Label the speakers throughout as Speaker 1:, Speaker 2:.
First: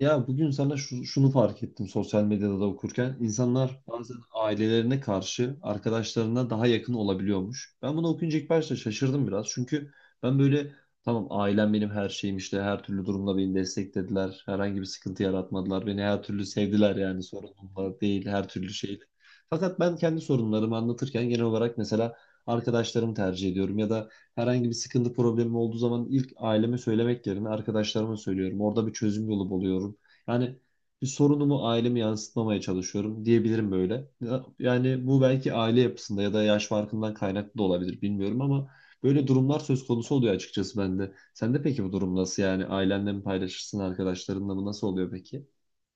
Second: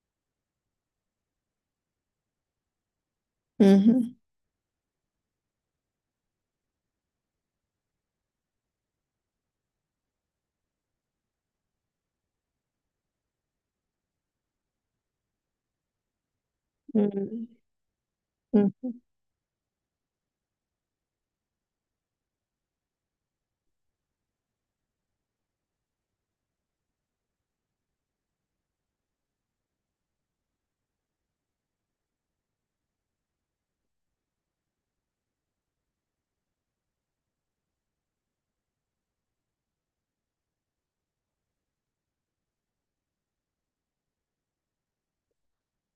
Speaker 1: Ya bugün sana şunu fark ettim sosyal medyada da okurken.
Speaker 2: Hı
Speaker 1: İnsanlar
Speaker 2: hı.
Speaker 1: bazen ailelerine karşı arkadaşlarına daha yakın olabiliyormuş. Ben bunu okuyunca ilk başta şaşırdım biraz. Çünkü ben böyle tamam, ailem benim her şeyim, işte her türlü durumda beni desteklediler. Herhangi bir sıkıntı yaratmadılar. Beni her türlü sevdiler,
Speaker 2: Hı
Speaker 1: yani sorunumla değil her türlü
Speaker 2: hı.
Speaker 1: şeyle. Fakat ben kendi sorunlarımı anlatırken genel olarak mesela arkadaşlarımı tercih ediyorum ya da herhangi bir sıkıntı, problemim olduğu zaman ilk aileme söylemek yerine arkadaşlarıma söylüyorum. Orada bir çözüm yolu buluyorum. Yani bir sorunumu aileme yansıtmamaya çalışıyorum diyebilirim böyle. Yani bu belki aile yapısında ya da yaş farkından kaynaklı da olabilir, bilmiyorum ama böyle durumlar söz konusu oluyor açıkçası bende. Sende peki bu durum nasıl yani? Ailenle mi paylaşırsın, arkadaşlarınla mı? Nasıl oluyor peki?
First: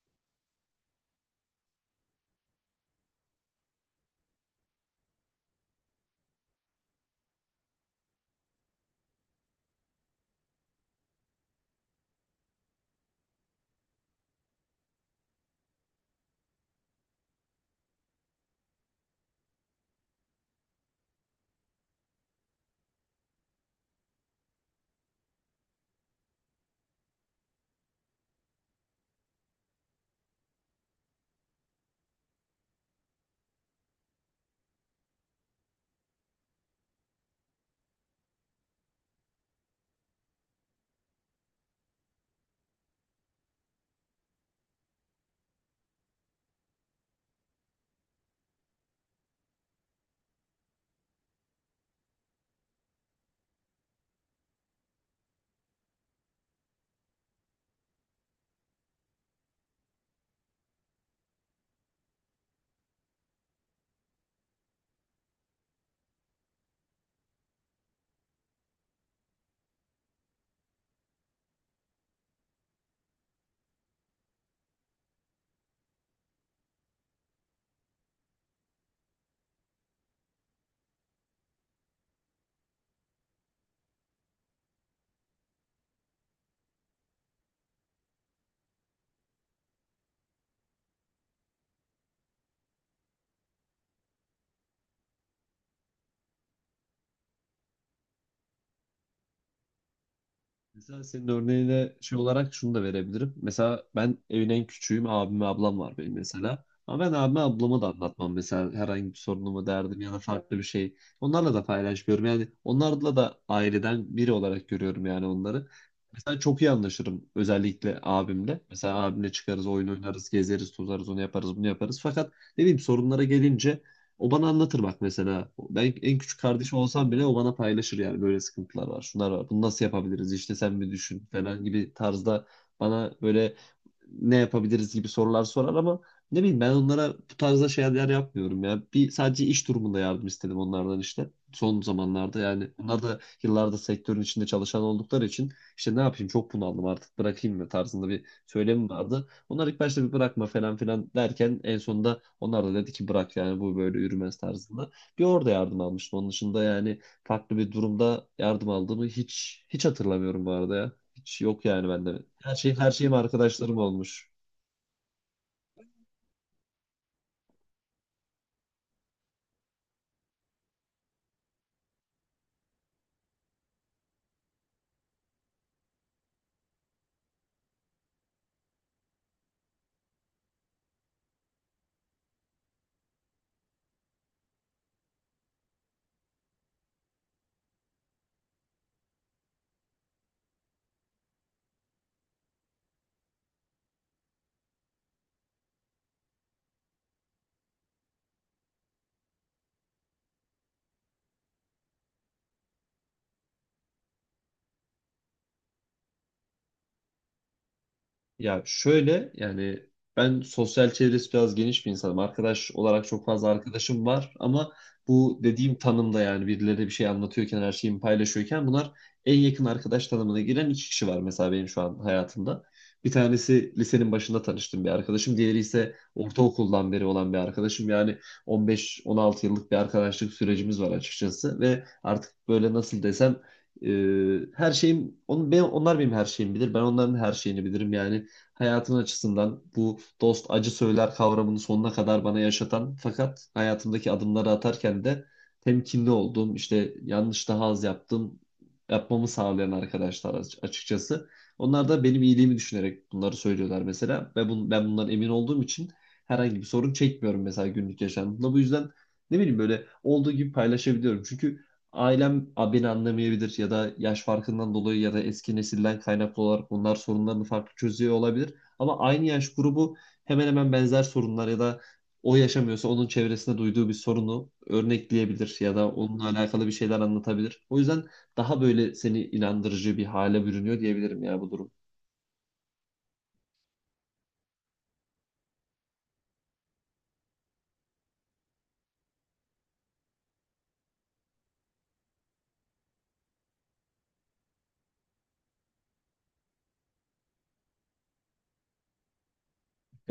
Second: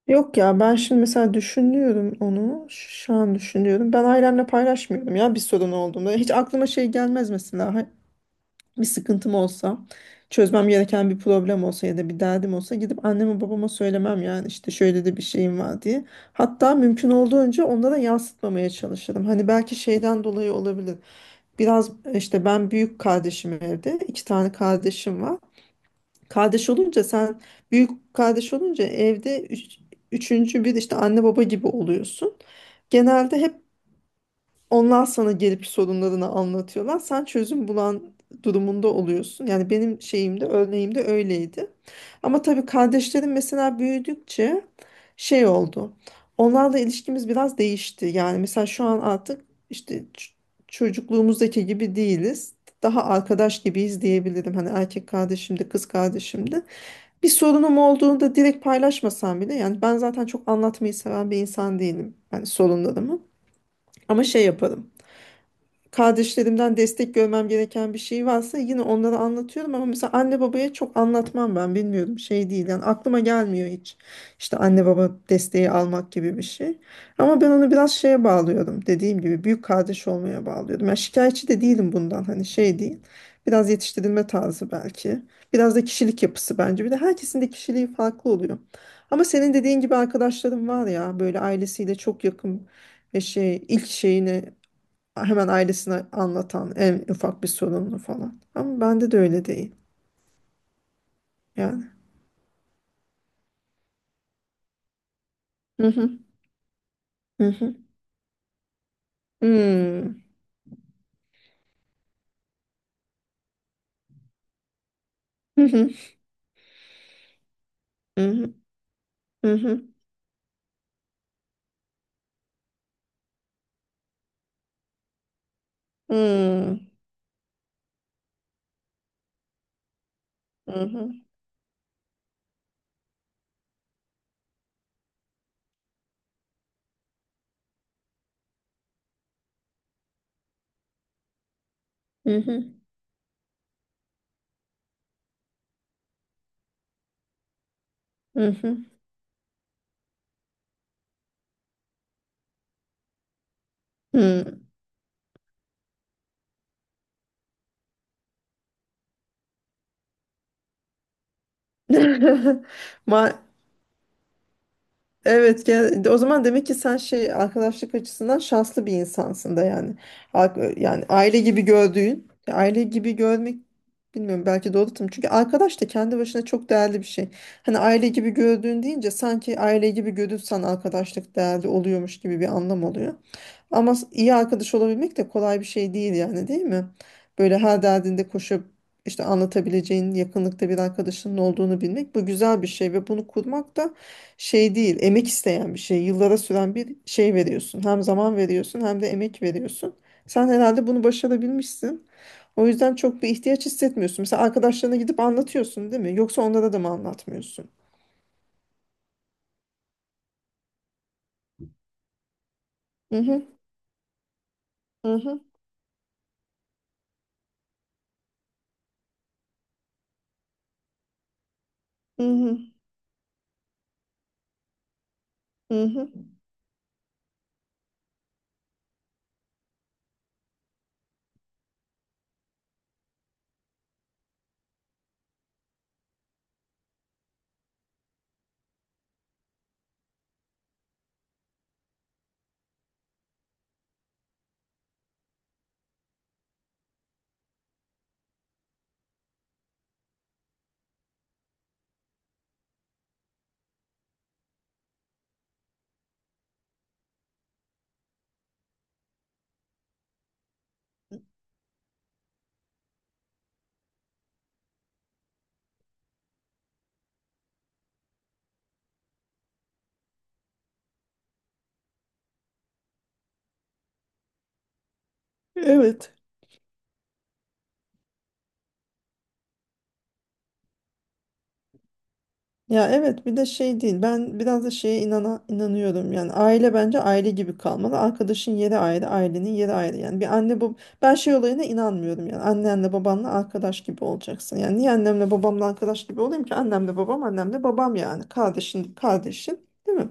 Speaker 2: Yok ya ben şimdi mesela düşünüyorum onu. Şu an düşünüyorum. Ben ailemle paylaşmıyorum ya bir sorun olduğunda. Hiç aklıma şey gelmez mesela. Bir sıkıntım olsa, çözmem gereken bir problem olsa ya da bir derdim olsa gidip anneme babama söylemem yani işte şöyle de bir şeyim var diye. Hatta mümkün olduğunca onlara yansıtmamaya çalışırım. Hani belki şeyden dolayı olabilir. Biraz işte ben büyük kardeşim evde. 2 tane kardeşim var. Kardeş olunca sen büyük kardeş olunca evde üçüncü bir işte anne baba gibi oluyorsun. Genelde hep onlar sana gelip sorunlarını anlatıyorlar. Sen çözüm bulan durumunda oluyorsun. Yani benim şeyimde, örneğimde öyleydi. Ama tabii kardeşlerim mesela büyüdükçe şey oldu. Onlarla ilişkimiz biraz değişti. Yani mesela şu an artık işte çocukluğumuzdaki gibi değiliz. Daha arkadaş gibiyiz diyebilirim. Hani erkek kardeşim de kız kardeşim de. Bir sorunum olduğunda direkt paylaşmasam bile yani ben zaten çok anlatmayı seven bir insan değilim. Yani sorunlarımı. Ama şey yaparım, kardeşlerimden destek görmem gereken bir şey varsa yine onlara anlatıyorum ama mesela anne babaya çok anlatmam ben, bilmiyorum, şey değil yani, aklıma gelmiyor hiç işte anne baba desteği almak gibi bir şey. Ama ben onu biraz şeye bağlıyorum, dediğim gibi büyük kardeş olmaya bağlıyorum. Yani şikayetçi de değilim bundan, hani şey değil, biraz yetiştirilme tarzı belki, biraz da kişilik yapısı bence. Bir de herkesin de kişiliği farklı oluyor ama senin dediğin gibi arkadaşlarım var ya böyle ailesiyle çok yakın ve şey, ilk şeyini hemen ailesine anlatan, en ufak bir sorununu falan. Ama bende de öyle değil
Speaker 1: Mesela senin
Speaker 2: yani.
Speaker 1: örneğine şey olarak şunu da verebilirim. Mesela ben evin en küçüğüm. Abim ve ablam
Speaker 2: Hı
Speaker 1: var
Speaker 2: hı,
Speaker 1: benim mesela. Ama ben abime
Speaker 2: hı hı.
Speaker 1: ablama da anlatmam. Mesela herhangi bir sorunumu, derdim ya da
Speaker 2: Hmm.
Speaker 1: farklı bir şey. Onlarla da paylaşmıyorum. Yani onlarla da aileden biri olarak görüyorum yani
Speaker 2: Hı
Speaker 1: onları.
Speaker 2: hı,
Speaker 1: Mesela çok iyi anlaşırım özellikle
Speaker 2: hı hı,
Speaker 1: abimle. Mesela abimle
Speaker 2: hı
Speaker 1: çıkarız,
Speaker 2: hı.
Speaker 1: oyun oynarız, gezeriz, tozarız, onu yaparız, bunu yaparız. Fakat ne bileyim sorunlara gelince o bana anlatır bak mesela. Ben en küçük kardeşim
Speaker 2: Hmm.
Speaker 1: olsam bile o bana paylaşır, yani böyle sıkıntılar var, şunlar var. Bunu nasıl yapabiliriz? İşte
Speaker 2: Hı
Speaker 1: sen bir
Speaker 2: hı,
Speaker 1: düşün falan gibi tarzda bana böyle ne yapabiliriz gibi sorular sorar ama ne bileyim ben onlara bu tarzda şeyler yapmıyorum ya. Bir sadece iş durumunda yardım istedim onlardan işte. Son
Speaker 2: hı
Speaker 1: zamanlarda
Speaker 2: hı,
Speaker 1: yani onlar da yıllarda sektörün içinde çalışan oldukları için işte ne yapayım, çok bunaldım, artık bırakayım mı tarzında bir
Speaker 2: hı hı.
Speaker 1: söylemi vardı. Onlar ilk başta bir bırakma falan filan derken en sonunda onlar da dedi ki bırak, yani bu böyle yürümez
Speaker 2: Hmm.
Speaker 1: tarzında. Bir orada yardım almıştım. Onun dışında yani farklı bir durumda yardım aldığımı hiç hatırlamıyorum bu arada ya. Hiç yok yani bende. Her şey, her şeyim
Speaker 2: Ma-
Speaker 1: arkadaşlarım olmuş.
Speaker 2: Evet, o zaman demek ki sen şey, arkadaşlık açısından şanslı bir insansın da yani. Yani aile gibi gördüğün, aile gibi görmek, bilmiyorum, belki doğru tanım. Çünkü arkadaş da kendi başına çok değerli bir şey. Hani "aile gibi gördüğün" deyince sanki aile gibi görürsen arkadaşlık değerli oluyormuş gibi bir anlam oluyor. Ama iyi arkadaş olabilmek de kolay bir şey değil yani, değil mi? Böyle her derdinde koşup işte anlatabileceğin yakınlıkta bir arkadaşının olduğunu bilmek, bu güzel bir şey ve bunu kurmak da şey değil, emek isteyen bir şey. Yıllara süren bir şey, veriyorsun. Hem zaman veriyorsun hem de emek veriyorsun. Sen herhalde bunu başarabilmişsin. O yüzden çok bir ihtiyaç hissetmiyorsun. Mesela arkadaşlarına gidip anlatıyorsun değil mi? Yoksa onlara da mı anlatmıyorsun?
Speaker 1: Ya şöyle yani ben sosyal çevresi biraz geniş bir insanım. Arkadaş olarak
Speaker 2: Hı
Speaker 1: çok fazla
Speaker 2: hı,
Speaker 1: arkadaşım var ama
Speaker 2: hı
Speaker 1: bu
Speaker 2: hı,
Speaker 1: dediğim tanımda yani birileri bir şey anlatıyorken, her şeyimi paylaşıyorken bunlar en yakın arkadaş tanımına giren iki kişi var mesela benim şu an
Speaker 2: hı hı,
Speaker 1: hayatımda. Bir tanesi lisenin başında tanıştığım bir arkadaşım. Diğeri
Speaker 2: hı
Speaker 1: ise
Speaker 2: hı.
Speaker 1: ortaokuldan beri olan bir arkadaşım. Yani 15-16 yıllık bir arkadaşlık sürecimiz var açıkçası ve artık böyle nasıl desem e, her şeyim onun, ben, onlar benim her şeyimi bilir. Ben onların her şeyini bilirim. Yani hayatın açısından bu dost acı söyler kavramını sonuna kadar bana yaşatan, fakat hayatımdaki adımları atarken de temkinli olduğum, işte yanlış daha az yaptım, yapmamı sağlayan arkadaşlar açıkçası. Onlar da benim iyiliğimi düşünerek bunları söylüyorlar mesela ve ben bundan emin olduğum için herhangi bir sorun çekmiyorum mesela günlük yaşamımda. Bu yüzden ne bileyim böyle olduğu gibi paylaşabiliyorum. Çünkü ailem beni anlamayabilir ya da yaş farkından dolayı ya da eski nesilden kaynaklı olarak bunlar sorunlarını farklı çözüyor olabilir. Ama aynı yaş grubu hemen hemen benzer sorunlar ya da o yaşamıyorsa onun çevresinde duyduğu bir sorunu örnekleyebilir ya da
Speaker 2: Evet.
Speaker 1: onunla alakalı bir şeyler anlatabilir. O yüzden daha böyle seni inandırıcı bir hale bürünüyor diyebilirim ya bu durum.
Speaker 2: Ya evet, bir de şey değil, ben biraz da şeye inanıyorum yani, aile bence aile gibi kalmalı, arkadaşın yeri ayrı, ailenin yeri ayrı. Yani bir anne, bu, ben şey olayına inanmıyorum yani annenle babanla arkadaş gibi olacaksın. Yani niye annemle babamla arkadaş gibi olayım ki? Annemle babam annemle babam yani, kardeşin kardeşin, değil mi,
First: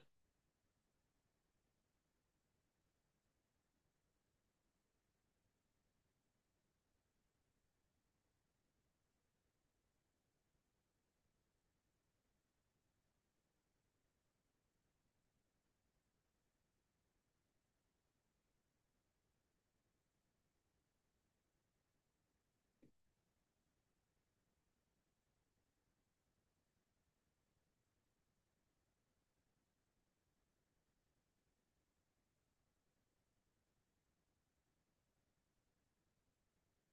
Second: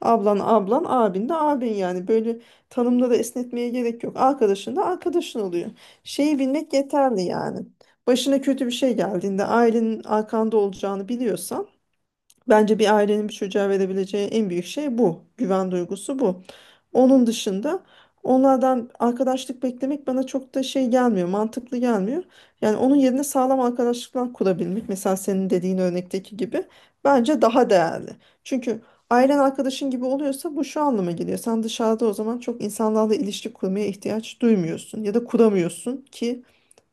Speaker 2: ablan ablan, abin de abin. Yani böyle tanımları esnetmeye gerek yok, arkadaşın da arkadaşın oluyor. Şeyi bilmek yeterli yani, başına kötü bir şey geldiğinde ailenin arkanda olacağını biliyorsan. Bence bir ailenin bir çocuğa verebileceği en büyük şey bu. Güven duygusu bu. Onun dışında onlardan arkadaşlık beklemek bana çok da şey gelmiyor, mantıklı gelmiyor. Yani onun yerine sağlam arkadaşlıklar kurabilmek, mesela senin dediğin örnekteki gibi, bence daha değerli. Çünkü ailen arkadaşın gibi oluyorsa bu şu anlama geliyor: sen dışarıda o zaman çok insanlarla ilişki kurmaya ihtiyaç duymuyorsun ya da kuramıyorsun ki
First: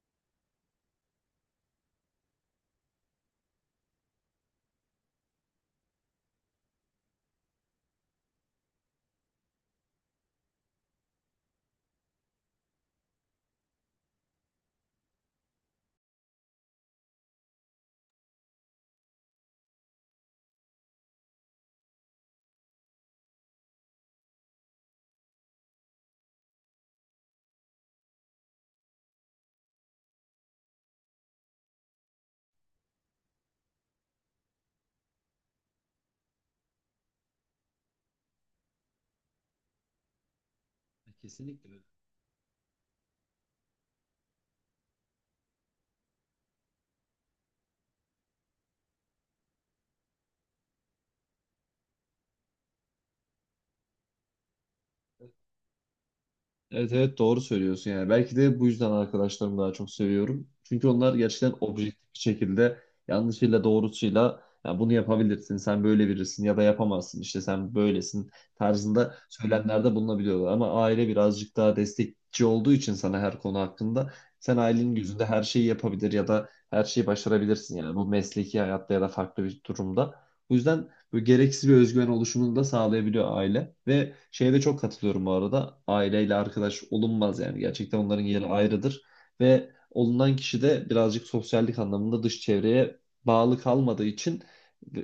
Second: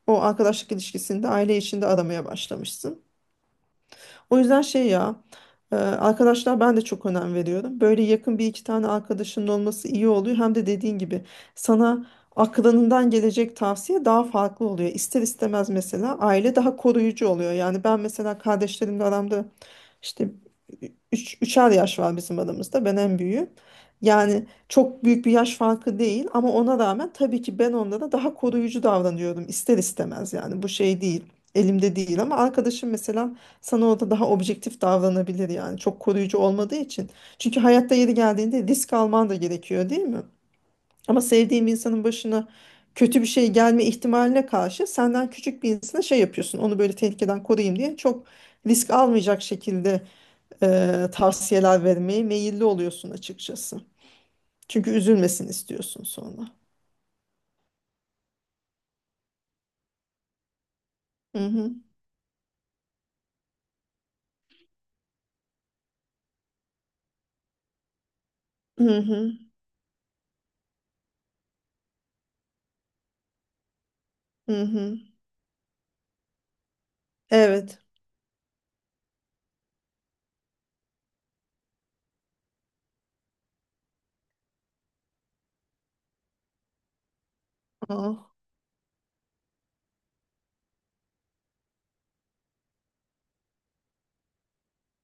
Speaker 2: o arkadaşlık ilişkisini de aile içinde aramaya başlamışsın. O yüzden şey ya, arkadaşlar, ben de çok önem veriyorum. Böyle yakın bir iki tane arkadaşının olması iyi oluyor. Hem de dediğin gibi sana aklından gelecek tavsiye daha farklı oluyor. İster istemez mesela aile daha koruyucu oluyor. Yani ben mesela kardeşlerimle aramda işte 3'er yaş var bizim aramızda. Ben en büyüğüm. Yani çok büyük bir yaş farkı değil ama ona rağmen tabii ki ben onlara daha koruyucu davranıyorum ister istemez. Yani bu şey değil, elimde değil. Ama arkadaşım mesela sana, o da daha objektif davranabilir yani, çok koruyucu olmadığı için. Çünkü hayatta yeri geldiğinde risk alman da gerekiyor, değil mi? Ama sevdiğim
Speaker 1: Kesinlikle.
Speaker 2: insanın başına kötü bir şey gelme ihtimaline karşı, senden küçük bir insana şey yapıyorsun, onu böyle tehlikeden koruyayım diye çok risk almayacak şekilde e, tavsiyeler vermeye meyilli oluyorsun açıkçası. Çünkü üzülmesin istiyorsun sonra.
Speaker 1: Evet evet, doğru söylüyorsun yani. Belki de bu yüzden arkadaşlarımı daha çok seviyorum. Çünkü onlar
Speaker 2: Hı
Speaker 1: gerçekten
Speaker 2: hı.
Speaker 1: objektif bir şekilde yanlışıyla doğrusuyla ya bunu yapabilirsin, sen böyle birisin ya da yapamazsın, işte sen böylesin
Speaker 2: Hı
Speaker 1: tarzında
Speaker 2: hı.
Speaker 1: söylemlerde bulunabiliyorlar. Ama aile birazcık daha destekçi olduğu için sana her konu hakkında sen
Speaker 2: Hı
Speaker 1: ailenin
Speaker 2: hı.
Speaker 1: gözünde her şeyi yapabilir ya da her şeyi başarabilirsin,
Speaker 2: Evet.
Speaker 1: yani bu mesleki hayatta ya da farklı bir durumda. Bu yüzden böyle gereksiz bir özgüven oluşumunu da sağlayabiliyor aile. Ve şeye de çok katılıyorum bu arada. Aileyle arkadaş olunmaz yani. Gerçekten onların
Speaker 2: Aa.
Speaker 1: yeri ayrıdır. Ve olunan kişi de birazcık sosyallik anlamında dış çevreye bağlı kalmadığı için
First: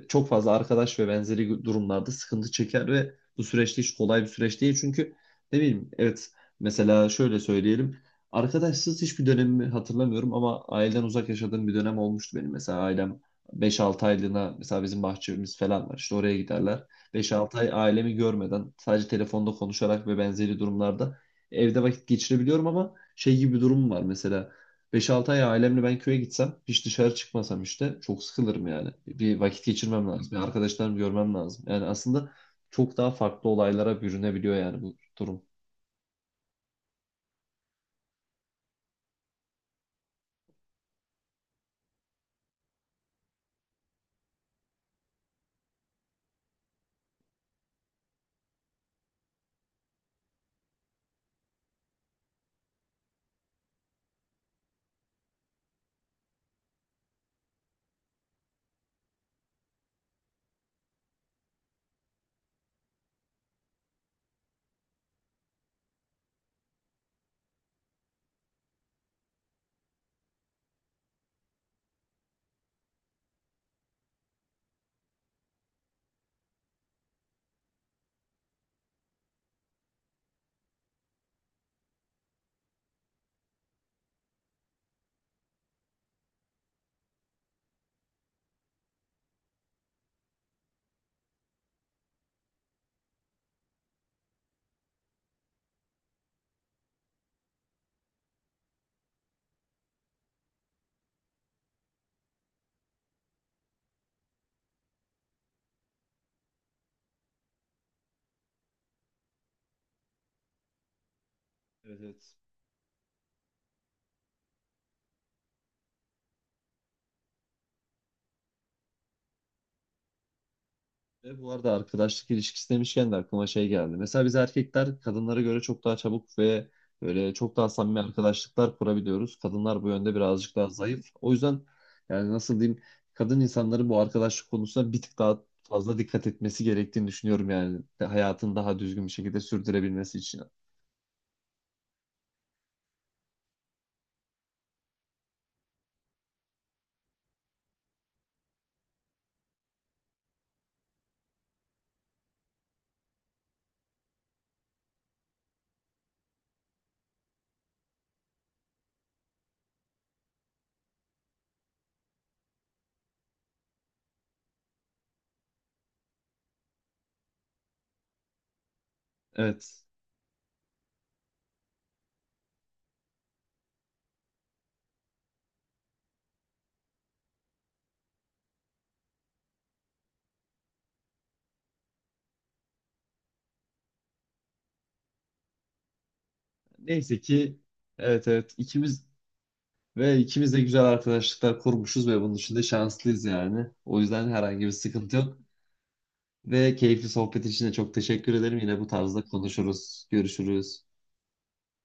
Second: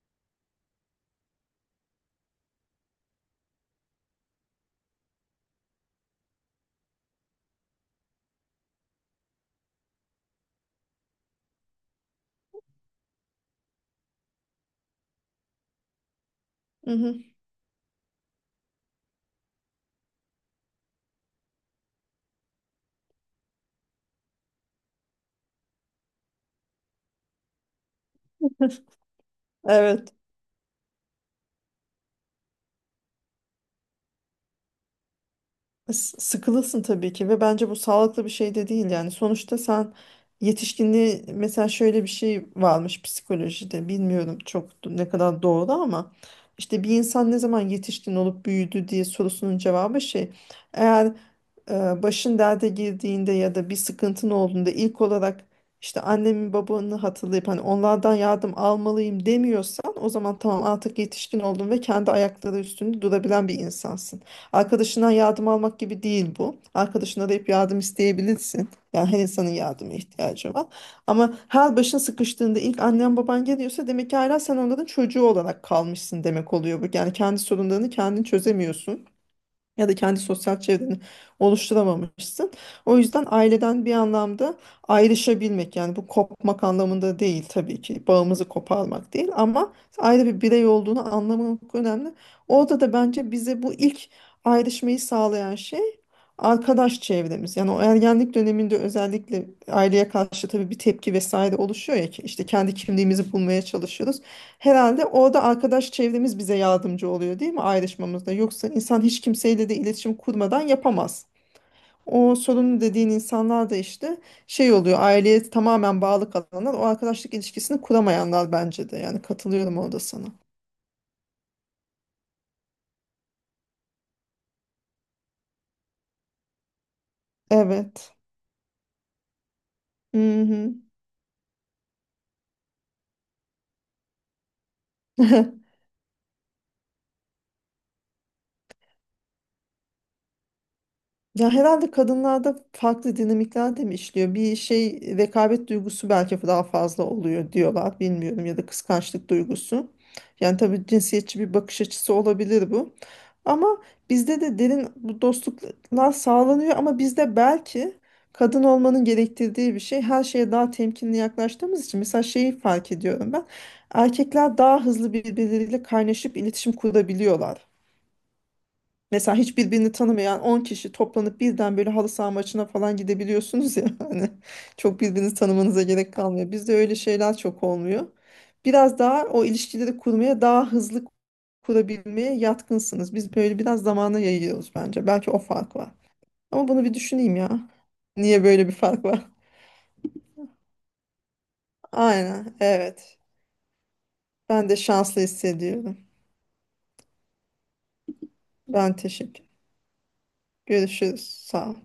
Speaker 1: çok fazla arkadaş ve benzeri durumlarda sıkıntı çeker ve bu süreçte hiç kolay bir süreç değil. Çünkü ne bileyim, evet mesela şöyle söyleyelim. Arkadaşsız hiçbir dönemimi hatırlamıyorum ama aileden uzak yaşadığım bir dönem olmuştu benim. Mesela ailem beş-altı aylığına, mesela bizim bahçemiz falan var. İşte oraya giderler.
Speaker 2: Hı hı.
Speaker 1: Beş-altı ay ailemi görmeden sadece telefonda konuşarak ve benzeri durumlarda evde vakit geçirebiliyorum, ama şey gibi bir durum var mesela. Beş-altı ay ailemle ben köye gitsem, hiç dışarı çıkmasam işte çok sıkılırım yani. Bir vakit geçirmem
Speaker 2: Evet.
Speaker 1: lazım. Bir arkadaşlarımı görmem lazım. Yani aslında çok daha farklı olaylara bürünebiliyor yani bu durum.
Speaker 2: Sıkılırsın tabii ki ve bence bu sağlıklı bir şey de değil yani, sonuçta sen yetişkinliği, mesela şöyle bir şey varmış psikolojide, bilmiyorum çok ne kadar doğru ama işte, bir insan ne zaman yetişkin olup büyüdü diye sorusunun cevabı şey, eğer başın derde girdiğinde ya da bir sıkıntın olduğunda ilk olarak işte annemi babanı hatırlayıp hani onlardan yardım almalıyım demiyorsan, o zaman tamam, artık yetişkin oldun ve kendi ayakları üstünde durabilen bir insansın. Arkadaşından yardım almak gibi değil bu. Arkadaşına arayıp yardım isteyebilirsin. Yani her insanın yardıma ihtiyacı var. Ama her başın sıkıştığında ilk annen baban geliyorsa, demek ki hala sen onların çocuğu olarak kalmışsın, demek oluyor bu. Yani kendi sorunlarını kendin çözemiyorsun ya da kendi sosyal çevreni oluşturamamışsın. O yüzden aileden bir anlamda ayrışabilmek, yani bu kopmak anlamında değil tabii ki, bağımızı koparmak değil ama ayrı bir birey olduğunu anlamak önemli. Orada da bence bize bu ilk ayrışmayı sağlayan şey arkadaş çevremiz. Yani o ergenlik döneminde özellikle aileye karşı tabii bir tepki vesaire oluşuyor ya, ki işte kendi kimliğimizi bulmaya çalışıyoruz. Herhalde orada arkadaş çevremiz bize yardımcı oluyor, değil mi, ayrışmamızda? Yoksa insan hiç kimseyle de iletişim kurmadan yapamaz.
Speaker 1: Evet, evet.
Speaker 2: O sorunlu dediğin insanlar da işte şey oluyor, aileye tamamen bağlı kalanlar, o arkadaşlık ilişkisini kuramayanlar, bence de yani, katılıyorum orada sana.
Speaker 1: Ve bu arada arkadaşlık ilişkisi demişken de aklıma şey geldi. Mesela biz erkekler kadınlara göre çok daha çabuk ve böyle çok daha samimi
Speaker 2: Evet.
Speaker 1: arkadaşlıklar kurabiliyoruz. Kadınlar bu yönde birazcık daha
Speaker 2: Hı
Speaker 1: zayıf. O yüzden yani nasıl diyeyim, kadın insanların bu arkadaşlık konusuna bir tık daha
Speaker 2: hı.
Speaker 1: fazla dikkat etmesi gerektiğini düşünüyorum yani, hayatını daha düzgün bir şekilde sürdürebilmesi için.
Speaker 2: Ya herhalde kadınlarda farklı dinamikler de mi işliyor? Bir şey, rekabet duygusu belki daha fazla oluyor diyorlar. Bilmiyorum, ya da kıskançlık duygusu. Yani tabii cinsiyetçi bir bakış açısı olabilir bu. Ama bizde de derin bu dostluklar sağlanıyor ama bizde belki kadın olmanın gerektirdiği bir şey, her şeye daha temkinli yaklaştığımız için, mesela şeyi fark ediyorum ben. Erkekler daha hızlı birbirleriyle kaynaşıp iletişim kurabiliyorlar. Mesela hiç
Speaker 1: Evet.
Speaker 2: birbirini tanımayan 10 kişi toplanıp birden böyle halı saha maçına falan gidebiliyorsunuz ya, hani çok birbirinizi tanımanıza gerek kalmıyor. Bizde öyle şeyler çok olmuyor. Biraz daha o ilişkileri kurmaya, daha hızlı kurabilmeye yatkınsınız. Biz böyle biraz zamana yayıyoruz bence. Belki o fark var. Ama bunu bir
Speaker 1: Neyse
Speaker 2: düşüneyim
Speaker 1: ki,
Speaker 2: ya.
Speaker 1: evet
Speaker 2: Niye
Speaker 1: evet
Speaker 2: böyle bir
Speaker 1: ikimiz
Speaker 2: fark var?
Speaker 1: ve ikimiz de güzel arkadaşlıklar kurmuşuz ve bunun
Speaker 2: Aynen,
Speaker 1: için de
Speaker 2: evet.
Speaker 1: şanslıyız yani. O yüzden herhangi
Speaker 2: Ben
Speaker 1: bir
Speaker 2: de
Speaker 1: sıkıntı
Speaker 2: şanslı
Speaker 1: yok.
Speaker 2: hissediyorum.
Speaker 1: Ve keyifli sohbet için de çok teşekkür ederim. Yine bu
Speaker 2: Ben
Speaker 1: tarzda
Speaker 2: teşekkür.
Speaker 1: konuşuruz, görüşürüz.
Speaker 2: Görüşürüz. Sağ ol.